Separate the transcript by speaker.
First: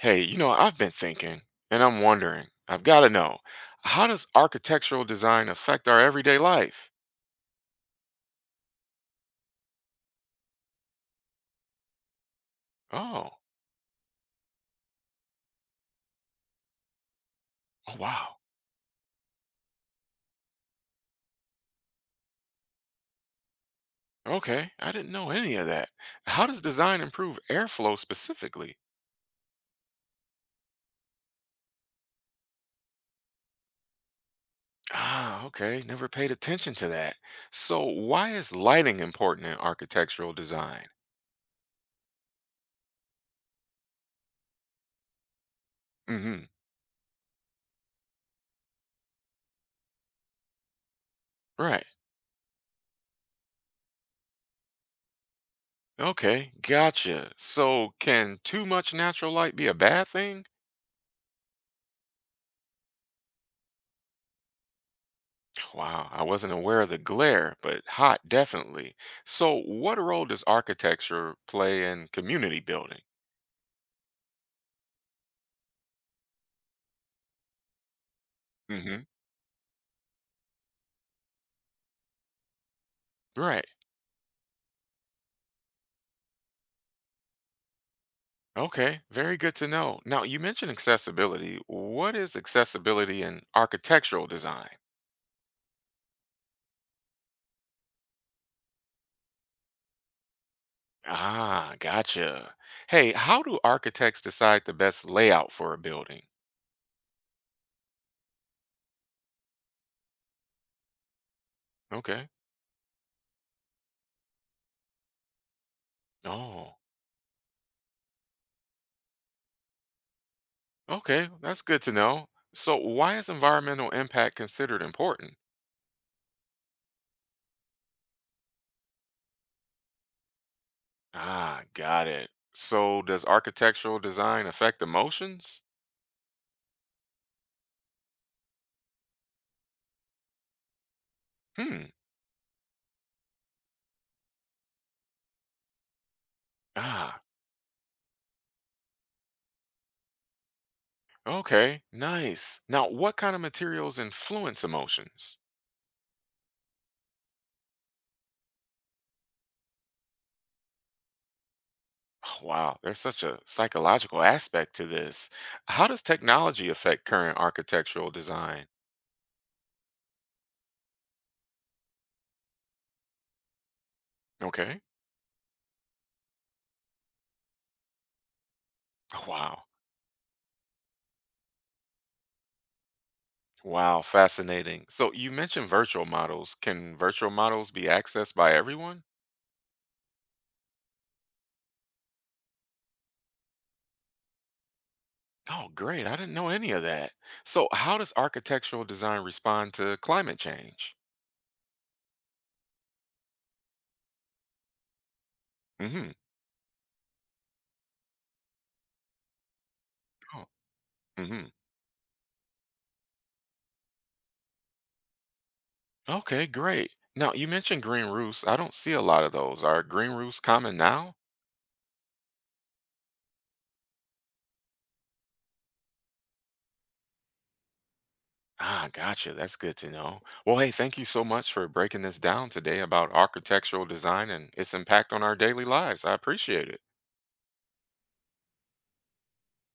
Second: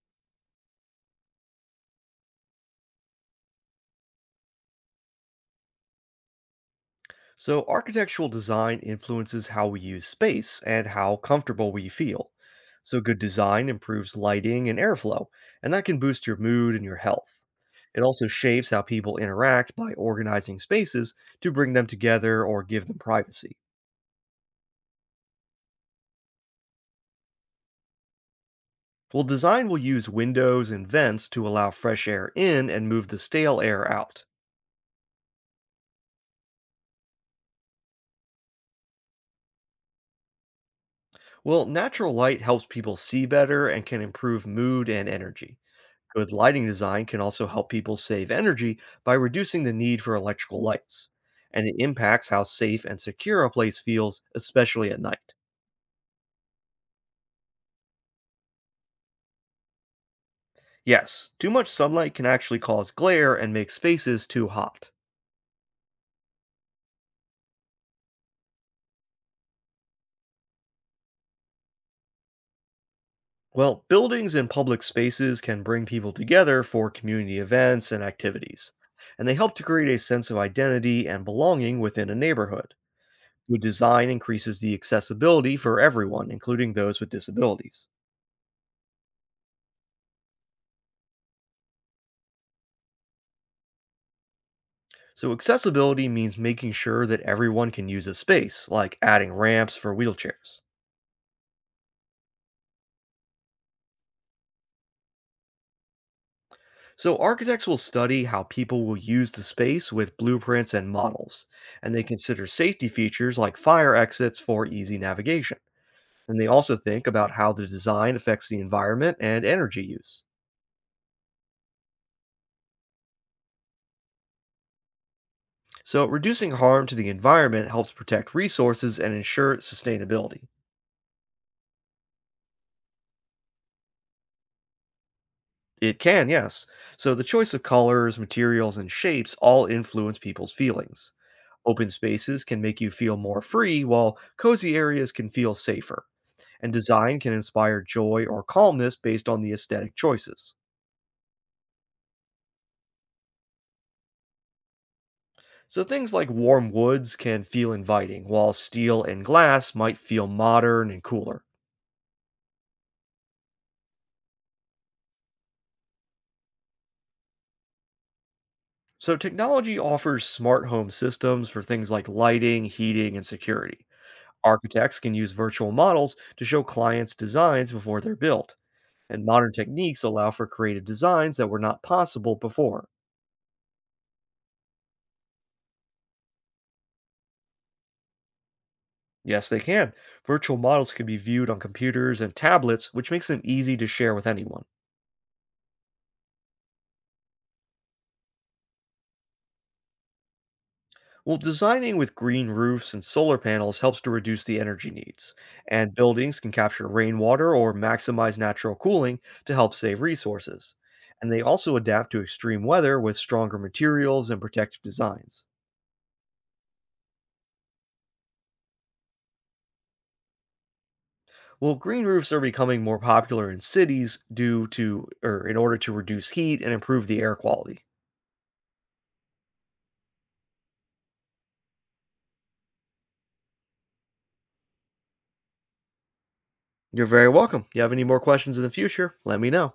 Speaker 1: Hey, I've been thinking and I'm wondering, I've got to know, how does architectural design affect our everyday life?
Speaker 2: So, architectural design influences how we use space and how comfortable we feel. So, good
Speaker 1: Oh,
Speaker 2: design improves lighting and airflow, and that can boost your mood and your health.
Speaker 1: oh,
Speaker 2: It also
Speaker 1: wow.
Speaker 2: shapes how people interact by organizing spaces to bring them together or give them privacy.
Speaker 1: Okay, I didn't know any of that. How does design improve airflow specifically?
Speaker 2: Well, design will use windows and vents to allow fresh air in and move the stale air out.
Speaker 1: Ah, okay, never paid attention to that. So, why is lighting important in architectural design?
Speaker 2: Well, natural light helps people see better and can improve mood and energy. Good
Speaker 1: Mm-hmm.
Speaker 2: lighting design can also help people save energy by reducing the need for electrical lights, and it
Speaker 1: Right.
Speaker 2: impacts how safe and secure a place feels, especially at night.
Speaker 1: Okay, gotcha. So, can too much natural light be a bad thing?
Speaker 2: Yes, too much sunlight can actually cause glare and make spaces too hot.
Speaker 1: Wow, I wasn't aware of the glare, but hot, definitely. So, what role does architecture play in community building?
Speaker 2: Well, buildings and public spaces can bring people together for community events and activities,
Speaker 1: Hmm.
Speaker 2: and they help to create a sense of identity and belonging within a neighborhood. Good
Speaker 1: Right.
Speaker 2: design increases the accessibility for everyone, including those with disabilities.
Speaker 1: Okay, very good to know. Now, you mentioned accessibility. What is accessibility in architectural design?
Speaker 2: So, accessibility means making sure that everyone can use a space, like adding ramps for wheelchairs.
Speaker 1: Ah, gotcha. Hey, how do architects decide the best layout for a building?
Speaker 2: So, architects will study how people will use the space with blueprints and models, and they
Speaker 1: Okay.
Speaker 2: consider safety features like fire exits for easy navigation. And they also
Speaker 1: Oh,
Speaker 2: think about how the design affects the environment and energy use.
Speaker 1: okay, that's good to know. So, why is environmental impact considered important?
Speaker 2: So, reducing harm to the environment helps protect resources and ensure sustainability.
Speaker 1: Ah, got it. So does architectural design affect emotions?
Speaker 2: It can, yes. So, the choice of colors, materials, and shapes all influence people's feelings.
Speaker 1: Hmm.
Speaker 2: Open spaces can make you feel more free, while cozy areas can feel safer. And design
Speaker 1: Ah,
Speaker 2: can inspire joy or calmness based on the aesthetic choices.
Speaker 1: okay. Nice. Now, what kind of materials influence emotions?
Speaker 2: So things like warm woods can feel inviting, while steel and glass might feel modern and cooler.
Speaker 1: Oh, wow, there's such a psychological aspect to this. How does technology affect current architectural design?
Speaker 2: So technology offers smart home systems for things like lighting, heating, and security.
Speaker 1: Okay.
Speaker 2: Architects can use virtual models to show clients designs before they're built, and
Speaker 1: Oh,
Speaker 2: modern
Speaker 1: wow.
Speaker 2: techniques allow for creative designs that were not possible before.
Speaker 1: Wow, fascinating. So you mentioned virtual models. Can virtual models be accessed by everyone?
Speaker 2: Yes, they can. Virtual models can be viewed on computers and tablets, which makes them easy to share with anyone.
Speaker 1: Oh, great. I didn't know any of that. So how does architectural design respond to climate change?
Speaker 2: Well, designing with green roofs and solar panels helps to reduce the energy needs, and
Speaker 1: Mm-hmm.
Speaker 2: buildings can capture rainwater or maximize natural cooling to help save
Speaker 1: Oh.
Speaker 2: resources. And they
Speaker 1: Mm-hmm.
Speaker 2: also adapt to extreme weather with stronger materials and protective designs.
Speaker 1: Okay, great. Now you mentioned green roofs. I don't see a lot of those. Are green roofs common now?
Speaker 2: Well, green roofs are becoming more popular in cities due to or in order to reduce heat and improve the air quality.
Speaker 1: Ah, gotcha. That's good to know. Well, hey, thank you so much for breaking this down today about architectural design and its impact on our daily lives. I appreciate it.
Speaker 2: You're very welcome. You have any more questions in the future, let me know.